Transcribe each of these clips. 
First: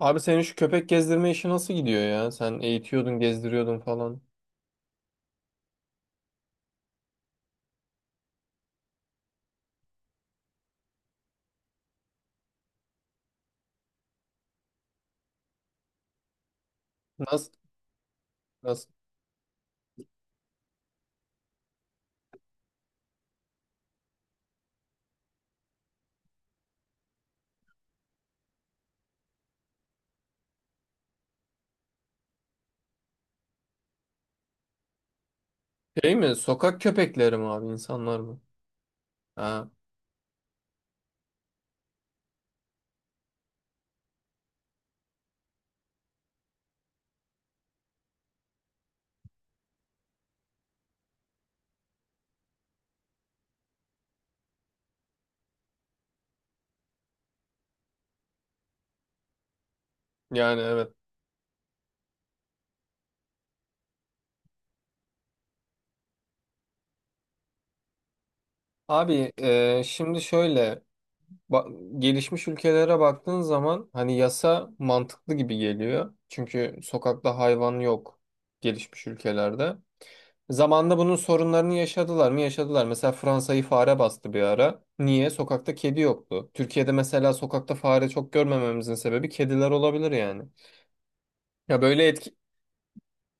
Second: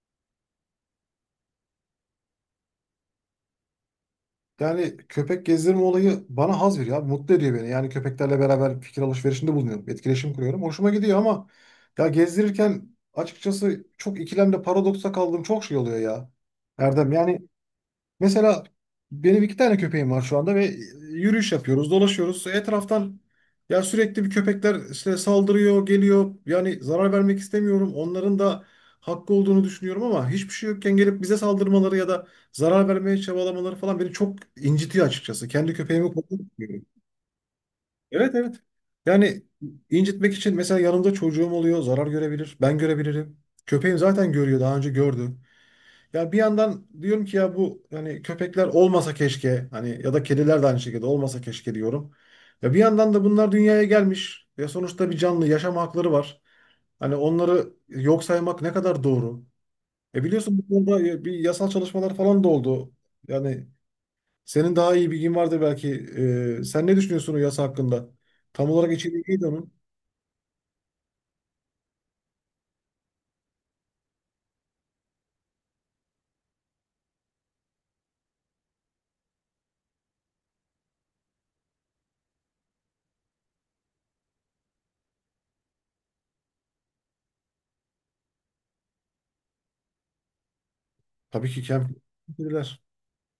Abi senin şu köpek gezdirme işi nasıl gidiyor ya? Sen eğitiyordun, gezdiriyordun falan. Yani köpek gezdirme olayı bana haz veriyor abi. Mutlu ediyor beni. Yani köpeklerle beraber fikir alışverişinde bulunuyorum. Etkileşim kuruyorum. Hoşuma gidiyor ama ya gezdirirken açıkçası çok ikilemde paradoksa kaldığım çok şey oluyor ya. Erdem yani. Nasıl? Mesela Nasıl? benim 2 tane köpeğim var şu anda ve yürüyüş yapıyoruz, dolaşıyoruz. Etraftan ya sürekli bir köpekler işte saldırıyor, geliyor. Yani zarar vermek istemiyorum. Onların da hakkı olduğunu düşünüyorum ama hiçbir şey yokken gelip bize saldırmaları ya da zarar vermeye çabalamaları falan beni çok incitiyor açıkçası. Kendi köpeğimi Şey mi? Sokak korkutuyorum. köpekleri mi abi? İnsanlar Evet mı? evet. Yani Ha, incitmek için mesela yanımda çocuğum oluyor, zarar görebilir, ben görebilirim. Köpeğim zaten görüyor, daha önce gördü. Yani bir yandan diyorum ki ya bu hani köpekler olmasa keşke hani ya da kediler de aynı şekilde olmasa keşke diyorum. Ya bir yandan da bunlar dünyaya gelmiş ve sonuçta bir canlı yaşam hakları var. Hani onları yok saymak ne kadar doğru? E, biliyorsun yani bu evet. konuda bir yasal çalışmalar falan da oldu. Yani senin daha iyi bilgin vardır belki. Sen ne düşünüyorsun o yasa hakkında? Tam olarak içeriği Abi, neydi onun? Şimdi şöyle gelişmiş ülkelere baktığın zaman hani yasa mantıklı gibi geliyor. Çünkü sokakta hayvan yok gelişmiş ülkelerde. Zamanında bunun sorunlarını yaşadılar mı? Yaşadılar. Mesela Fransa'yı fare bastı bir ara. Niye? Sokakta kedi yoktu. Türkiye'de mesela sokakta fare çok görmememizin sebebi kediler olabilir yani. Tabii ki Ya kamp.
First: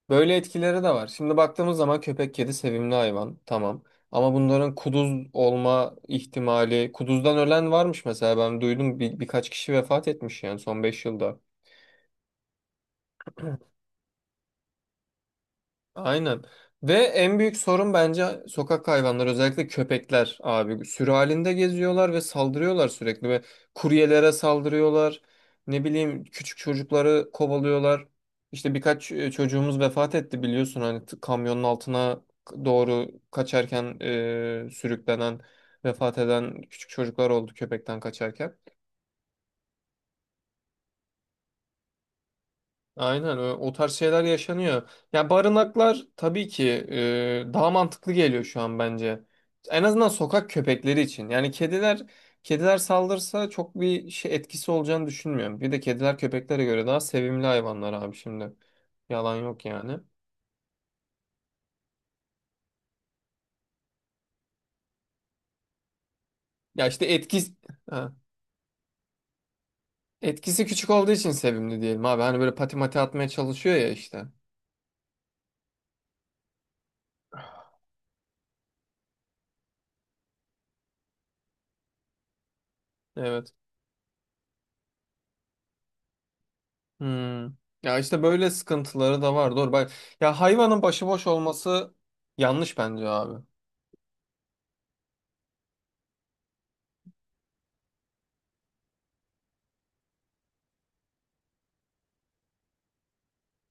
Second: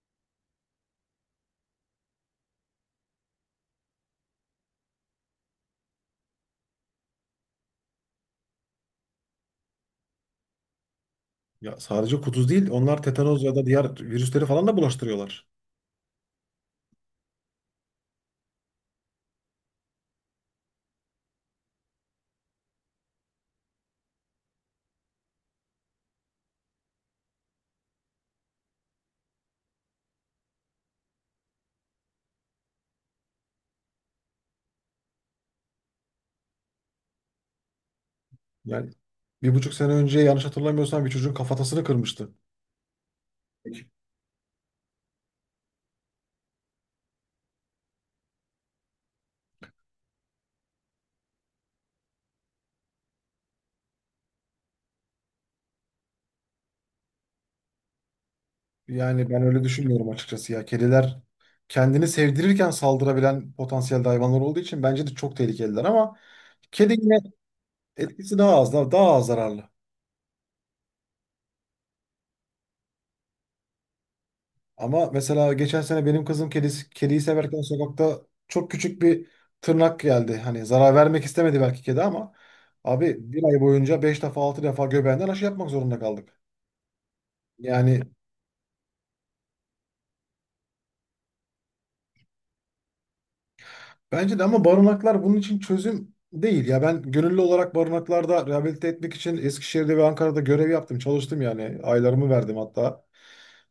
böyle etkileri de var. Şimdi baktığımız zaman köpek kedi sevimli hayvan. Tamam. Ama bunların kuduz olma ihtimali, kuduzdan ölen varmış, mesela ben duydum birkaç kişi vefat etmiş yani son 5 yılda. Ya sadece kuduz değil, onlar tetanoz ya da diğer virüsleri falan da bulaştırıyorlar. Aynen. Ve en büyük sorun bence sokak hayvanları, özellikle köpekler abi. Sürü halinde geziyorlar ve saldırıyorlar sürekli ve kuryelere saldırıyorlar. Ne bileyim, küçük çocukları kovalıyorlar. İşte birkaç çocuğumuz vefat etti, biliyorsun, hani kamyonun altına doğru kaçarken sürüklenen, vefat eden küçük çocuklar oldu köpekten kaçarken. Yani 1,5 sene önce yanlış hatırlamıyorsam bir çocuğun kafatasını kırmıştı. Aynen, o tarz şeyler yaşanıyor. Ya barınaklar tabii ki daha mantıklı geliyor şu an bence. En azından sokak köpekleri için. Yani kediler saldırsa çok bir şey etkisi olacağını düşünmüyorum. Bir de kediler köpeklere göre daha sevimli hayvanlar abi şimdi. Yani Yalan ben öyle yok yani. düşünmüyorum açıkçası ya. Kediler kendini sevdirirken saldırabilen potansiyel hayvanlar olduğu için bence de çok tehlikeliler ama Ya kedi işte yine. etkisi Etkisi daha az, daha az zararlı. etkisi küçük olduğu için sevimli diyelim abi. Hani böyle pati mati atmaya çalışıyor ya işte. Ama mesela geçen sene benim kızım kedisi, kediyi severken sokakta çok küçük bir tırnak geldi. Hani zarar vermek istemedi belki kedi ama abi bir Evet. ay boyunca 5 defa 6 defa göbeğinden aşı yapmak zorunda kaldık. Hmm. Ya Yani. işte böyle sıkıntıları da var. Doğru. Bak, ya hayvanın başıboş olması yanlış bence abi. Bence de ama barınaklar bunun için çözüm değil. Ya ben gönüllü olarak barınaklarda rehabilite etmek için Eskişehir'de ve Ankara'da görev yaptım. Çalıştım yani. Aylarımı verdim hatta.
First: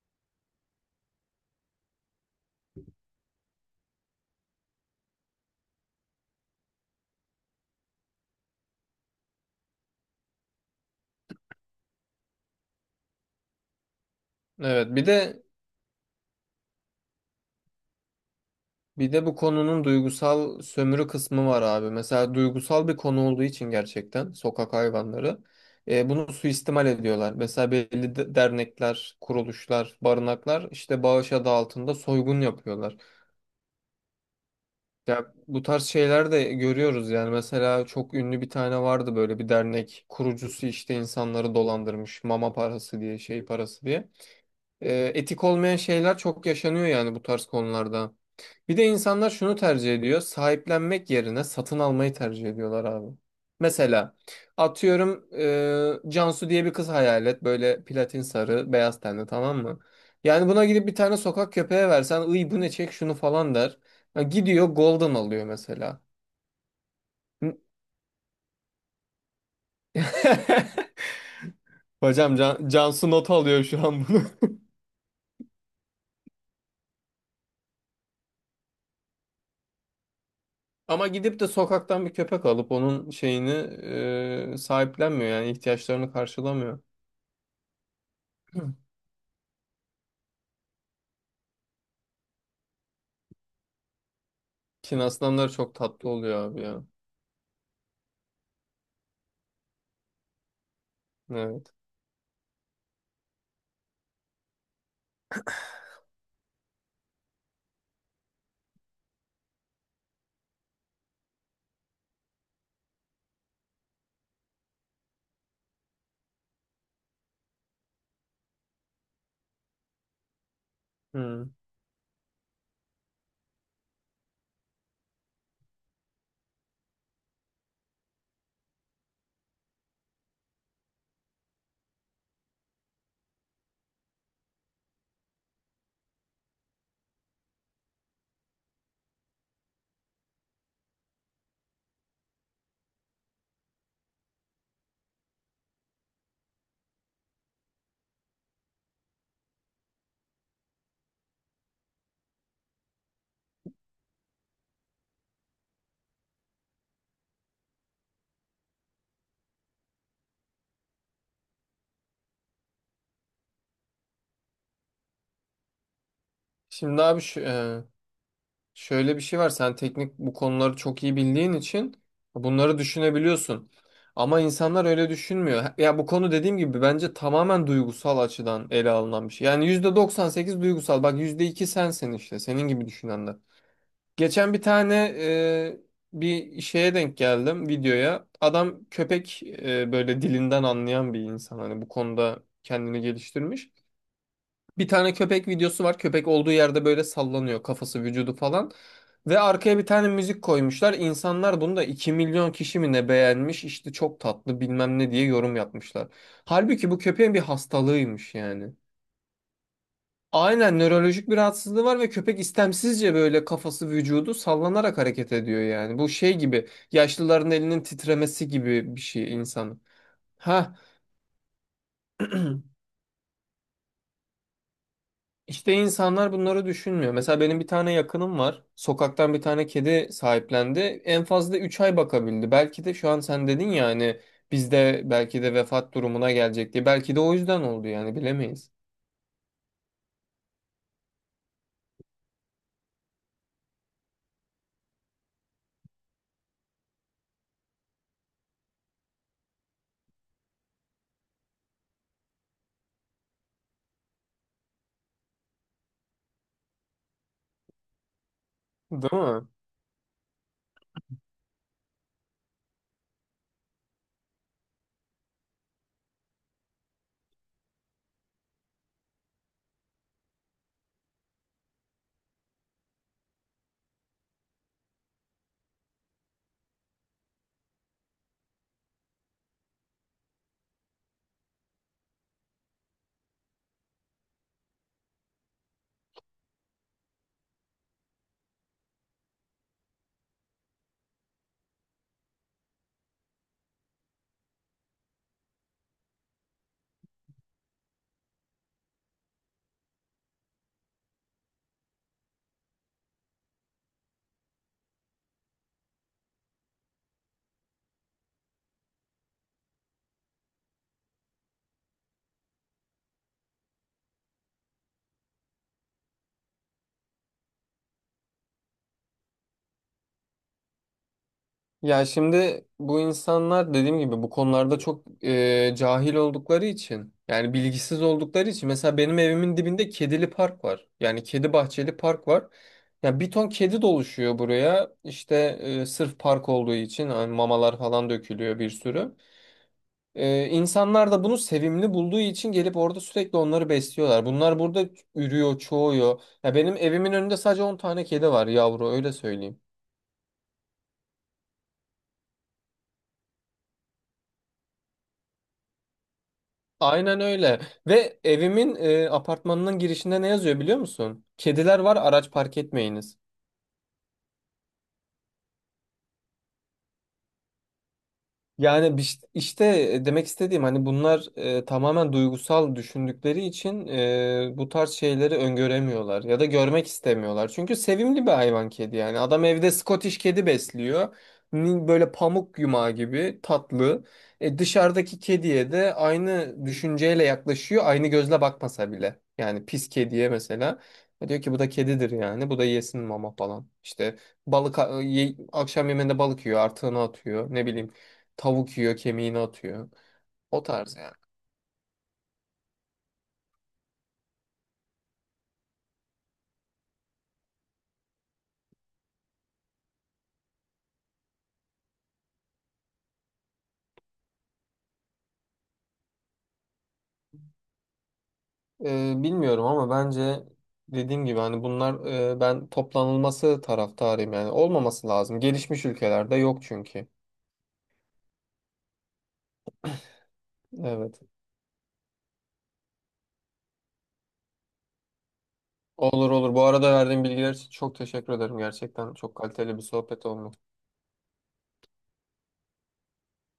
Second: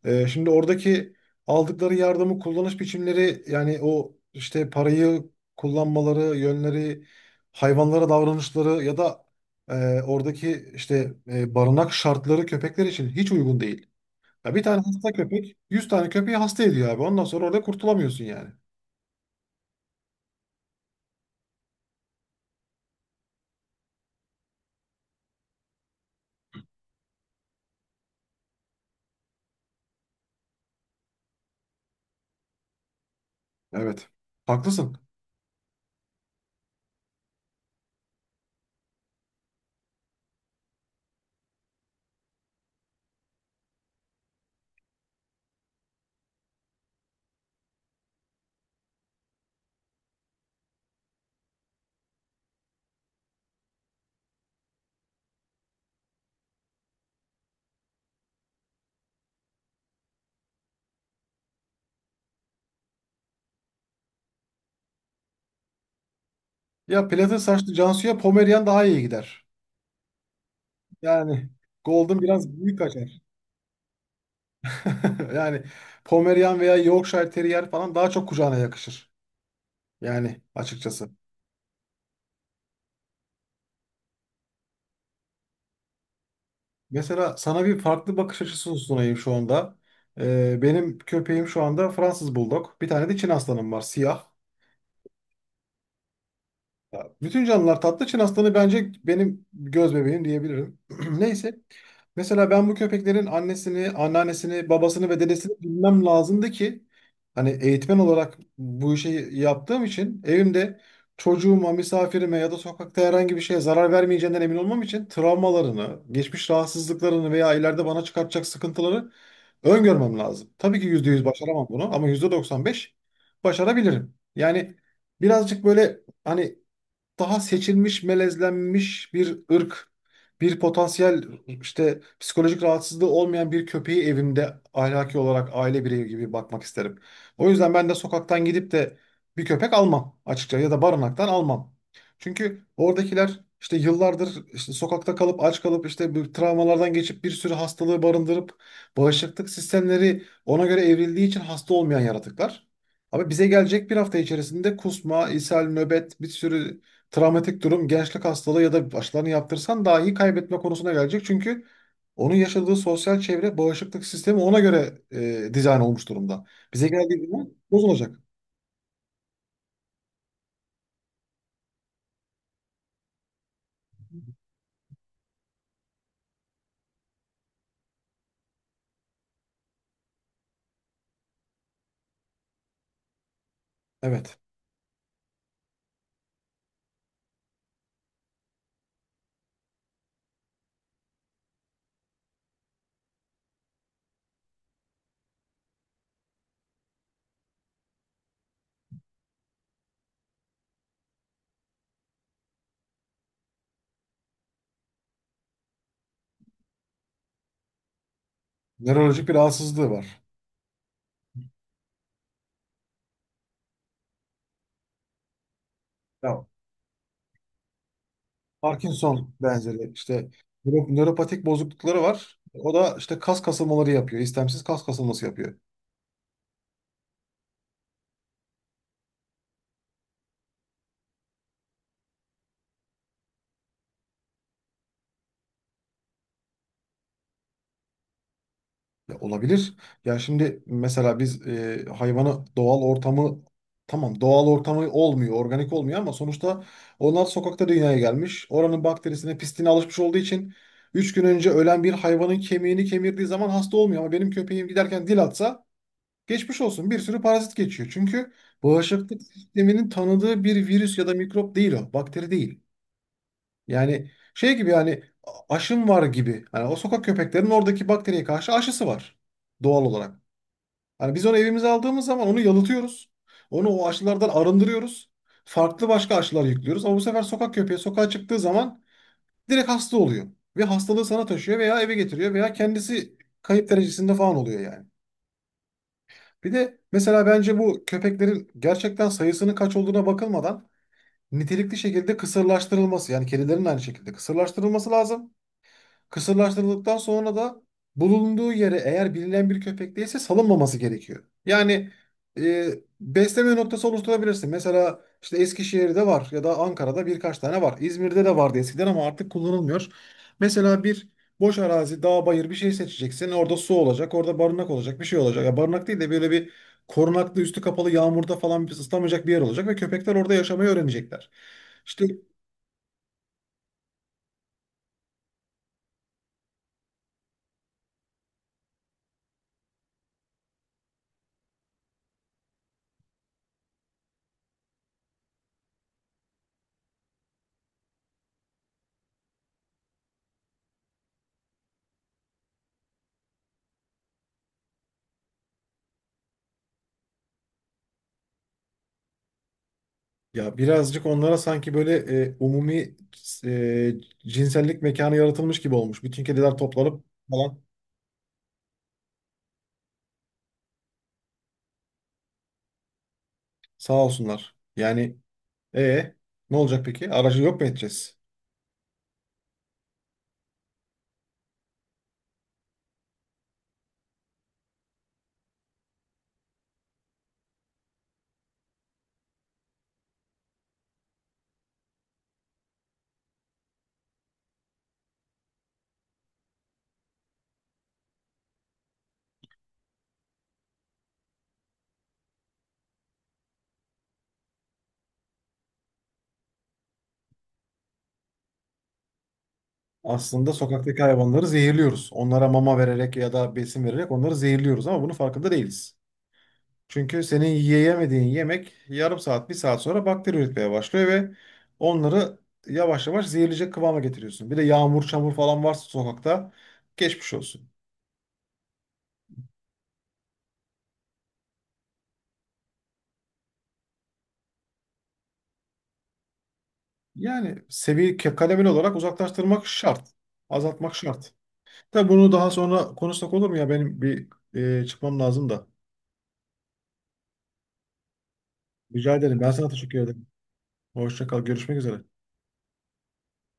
Şimdi oradaki aldıkları yardımı kullanış biçimleri yani o işte parayı kullanmaları, yönleri, hayvanlara davranışları ya da oradaki işte barınak şartları köpekler için hiç uygun değil. Ya bir tane Evet. Bir hasta de köpek 100 tane köpeği hasta ediyor abi. Ondan sonra orada kurtulamıyorsun yani. bir de bu konunun duygusal sömürü kısmı var abi. Mesela duygusal bir konu olduğu için gerçekten sokak hayvanları bunu suistimal ediyorlar. Mesela belli dernekler, kuruluşlar, barınaklar işte bağış adı altında soygun yapıyorlar. Evet. Haklısın. Ya bu tarz şeyler de görüyoruz yani. Mesela çok ünlü bir tane vardı, böyle bir dernek kurucusu, işte insanları dolandırmış mama parası diye, şey parası diye. Etik olmayan şeyler çok yaşanıyor yani bu tarz konularda. Bir de insanlar şunu tercih ediyor. Sahiplenmek yerine satın almayı tercih ediyorlar abi. Mesela atıyorum, Cansu diye bir kız hayal et. Böyle platin sarı, beyaz tenli, tamam mı? Yani buna gidip bir tane sokak köpeğe versen, ıy bu ne, çek şunu" falan der. Ya gidiyor golden alıyor mesela. Ya platin saçlı Cansu'ya Pomerian daha iyi gider. Yani Golden Hocam biraz Can, büyük Cansu kaçar. not alıyor şu an bunu. Yani Pomerian veya Yorkshire Terrier falan daha çok kucağına yakışır. Yani Ama açıkçası. gidip de sokaktan bir köpek alıp onun şeyini sahiplenmiyor yani, ihtiyaçlarını karşılamıyor. Mesela sana bir farklı bakış Hı. açısı sunayım şu anda. Benim köpeğim şu anda Fransız Bulldog. Bir tane de Çin aslanım var siyah. Çin aslanları çok tatlı oluyor abi ya. Ya, bütün canlılar tatlı. Çin aslanı bence benim göz bebeğim diyebilirim. Neyse. Evet. Mesela ben bu köpeklerin annesini, anneannesini, babasını ve dedesini bilmem lazımdı ki hani eğitmen olarak bu işi yaptığım için evimde çocuğuma, misafirime ya da sokakta herhangi bir şeye zarar vermeyeceğinden emin olmam için travmalarını, geçmiş rahatsızlıklarını veya ileride bana çıkartacak sıkıntıları öngörmem lazım. Tabii ki 100% Hı. başaramam bunu ama %95 başarabilirim. Yani birazcık böyle hani daha seçilmiş, melezlenmiş bir ırk, bir potansiyel işte psikolojik rahatsızlığı olmayan bir köpeği evimde ahlaki olarak aile bireyi gibi bakmak isterim. O yüzden ben de sokaktan gidip de bir köpek almam açıkça ya da barınaktan almam. Çünkü oradakiler işte yıllardır işte sokakta kalıp aç kalıp işte bu travmalardan geçip bir sürü hastalığı barındırıp bağışıklık sistemleri ona göre evrildiği için hasta olmayan yaratıklar. Ama bize gelecek bir hafta içerisinde kusma, ishal, nöbet, bir sürü travmatik durum gençlik hastalığı ya da aşılarını yaptırsan dahi kaybetme konusuna gelecek. Çünkü onun yaşadığı sosyal çevre, bağışıklık sistemi ona göre dizayn olmuş durumda. Bize Şimdi abi geldiği şu- zaman e, bozulacak. şöyle bir şey var. Sen teknik bu konuları çok iyi bildiğin için bunları düşünebiliyorsun. Ama insanlar öyle düşünmüyor. Ya bu konu dediğim gibi bence tamamen duygusal açıdan ele alınan bir şey. Yani %98 duygusal. Bak, %2 sensin işte. Senin gibi düşünenler. Evet. Geçen bir şeye denk geldim, videoya. Adam köpek böyle dilinden anlayan bir insan. Hani bu konuda kendini geliştirmiş. Bir tane köpek videosu var. Köpek olduğu yerde böyle sallanıyor, kafası, vücudu falan. Ve arkaya bir tane müzik koymuşlar. İnsanlar bunu da 2 milyon kişi mi ne beğenmiş, işte "çok tatlı" bilmem ne diye yorum yapmışlar. Halbuki bu köpeğin bir hastalığıymış yani. Nörolojik bir rahatsızlığı var. Aynen, nörolojik bir rahatsızlığı var ve köpek istemsizce böyle kafası, vücudu sallanarak hareket ediyor yani. Bu şey Ya, gibi, yaşlıların elinin titremesi gibi bir Parkinson şey insanın. benzeri işte Ha. Nöropatik bozuklukları var. O da işte kas kasılmaları yapıyor. İstemsiz kas kasılması yapıyor. İşte insanlar bunları düşünmüyor. Mesela benim bir tane yakınım var. Sokaktan bir tane kedi sahiplendi. En fazla 3 ay bakabildi. Belki de, şu an sen dedin ya hani, bizde belki de vefat durumuna gelecek diye. Belki de o yüzden oldu yani, bilemeyiz. Ya olabilir. Ya şimdi mesela biz hayvanı doğal ortamı, tamam doğal ortamı olmuyor, organik olmuyor ama sonuçta onlar sokakta dünyaya gelmiş. Oranın bakterisine, pisliğine alışmış olduğu için 3 gün önce ölen bir hayvanın kemiğini kemirdiği zaman hasta olmuyor ama benim köpeğim giderken dil atsa geçmiş olsun, bir sürü parazit geçiyor. Çünkü bağışıklık Değil mi? sisteminin tanıdığı bir virüs ya da mikrop değil o, bakteri değil. Yani şey gibi yani aşım var gibi. Hani o sokak köpeklerinin oradaki bakteriye karşı aşısı var doğal olarak. Hani biz onu evimize aldığımız zaman onu yalıtıyoruz. Onu o aşılardan arındırıyoruz. Farklı başka aşılar yüklüyoruz. Ama bu sefer sokak köpeği sokağa çıktığı zaman direkt hasta oluyor. Ve hastalığı sana taşıyor veya eve getiriyor veya kendisi kayıp derecesinde falan oluyor yani. Bir de mesela bence bu köpeklerin gerçekten sayısının kaç olduğuna bakılmadan nitelikli şekilde kısırlaştırılması yani kedilerin de aynı şekilde kısırlaştırılması lazım. Kısırlaştırıldıktan sonra da bulunduğu yere eğer bilinen bir köpek değilse salınmaması gerekiyor. Yani e, besleme noktası oluşturabilirsin. Mesela işte Eskişehir'de var ya da Ankara'da birkaç tane var. İzmir'de de vardı eskiden ama artık kullanılmıyor. Mesela bir boş arazi, dağ, bayır bir şey seçeceksin. Orada su olacak, orada barınak olacak, bir şey olacak. Ya barınak değil de böyle bir korunaklı, üstü kapalı, yağmurda falan ıslamayacak bir yer olacak ve köpekler orada yaşamayı öğrenecekler. İşte. Ya şimdi bu insanlar dediğim gibi bu konularda çok cahil oldukları için, yani bilgisiz oldukları için, mesela benim evimin dibinde kedili park var. Yani kedi bahçeli park var. Ya bir ton kedi doluşuyor buraya. İşte sırf park olduğu için hani mamalar falan dökülüyor bir sürü. İnsanlar da bunu sevimli bulduğu için gelip orada sürekli onları besliyorlar. Bunlar burada ürüyor, çoğuyor. Ya benim evimin önünde sadece 10 tane kedi var, yavru, öyle söyleyeyim. Ya birazcık onlara sanki böyle umumi e, cinsellik mekanı yaratılmış gibi olmuş. Bütün kediler toplanıp Aynen falan, öyle. Ve evimin apartmanının girişinde ne yazıyor, biliyor musun? "Kediler var, araç park etmeyiniz." sağ olsunlar. Yani e ne olacak peki? Aracı yok mu edeceğiz? Yani, demek istediğim, hani bunlar tamamen duygusal düşündükleri için bu tarz şeyleri öngöremiyorlar ya da görmek istemiyorlar. Çünkü sevimli bir hayvan, kedi yani. Adam evde Scottish kedi besliyor. Böyle pamuk yumağı gibi tatlı. Dışarıdaki kediye de aynı düşünceyle yaklaşıyor. Aynı gözle bakmasa bile. Yani pis kediye mesela. Diyor ki bu da kedidir yani. Bu da yesin mama falan. İşte akşam yemeğinde balık yiyor, artığını atıyor. Ne bileyim, tavuk yiyor, kemiğini atıyor. Aslında O tarz sokaktaki yani. hayvanları zehirliyoruz. Onlara mama vererek ya da besin vererek onları zehirliyoruz ama bunun farkında değiliz. Çünkü senin yiyemediğin yemek yarım saat, bir saat sonra bakteri üretmeye başlıyor ve onları yavaş yavaş zehirleyecek kıvama getiriyorsun. Bir de yağmur, çamur falan varsa sokakta geçmiş olsun. Bilmiyorum ama bence dediğim gibi, hani bunlar, ben toplanılması taraftarıyım yani. Olmaması lazım. Gelişmiş ülkelerde yok çünkü. Yani seviye kademeli olarak uzaklaştırmak şart. Azaltmak Evet. şart. Tabii bunu daha sonra konuşsak olur mu ya? Benim bir çıkmam lazım da. Olur olur. Bu arada verdiğin bilgiler için çok teşekkür ederim. Gerçekten Rica çok ederim. Ben sana kaliteli bir teşekkür sohbet ederim. olmuş. Hoşça kal. Görüşmek üzere.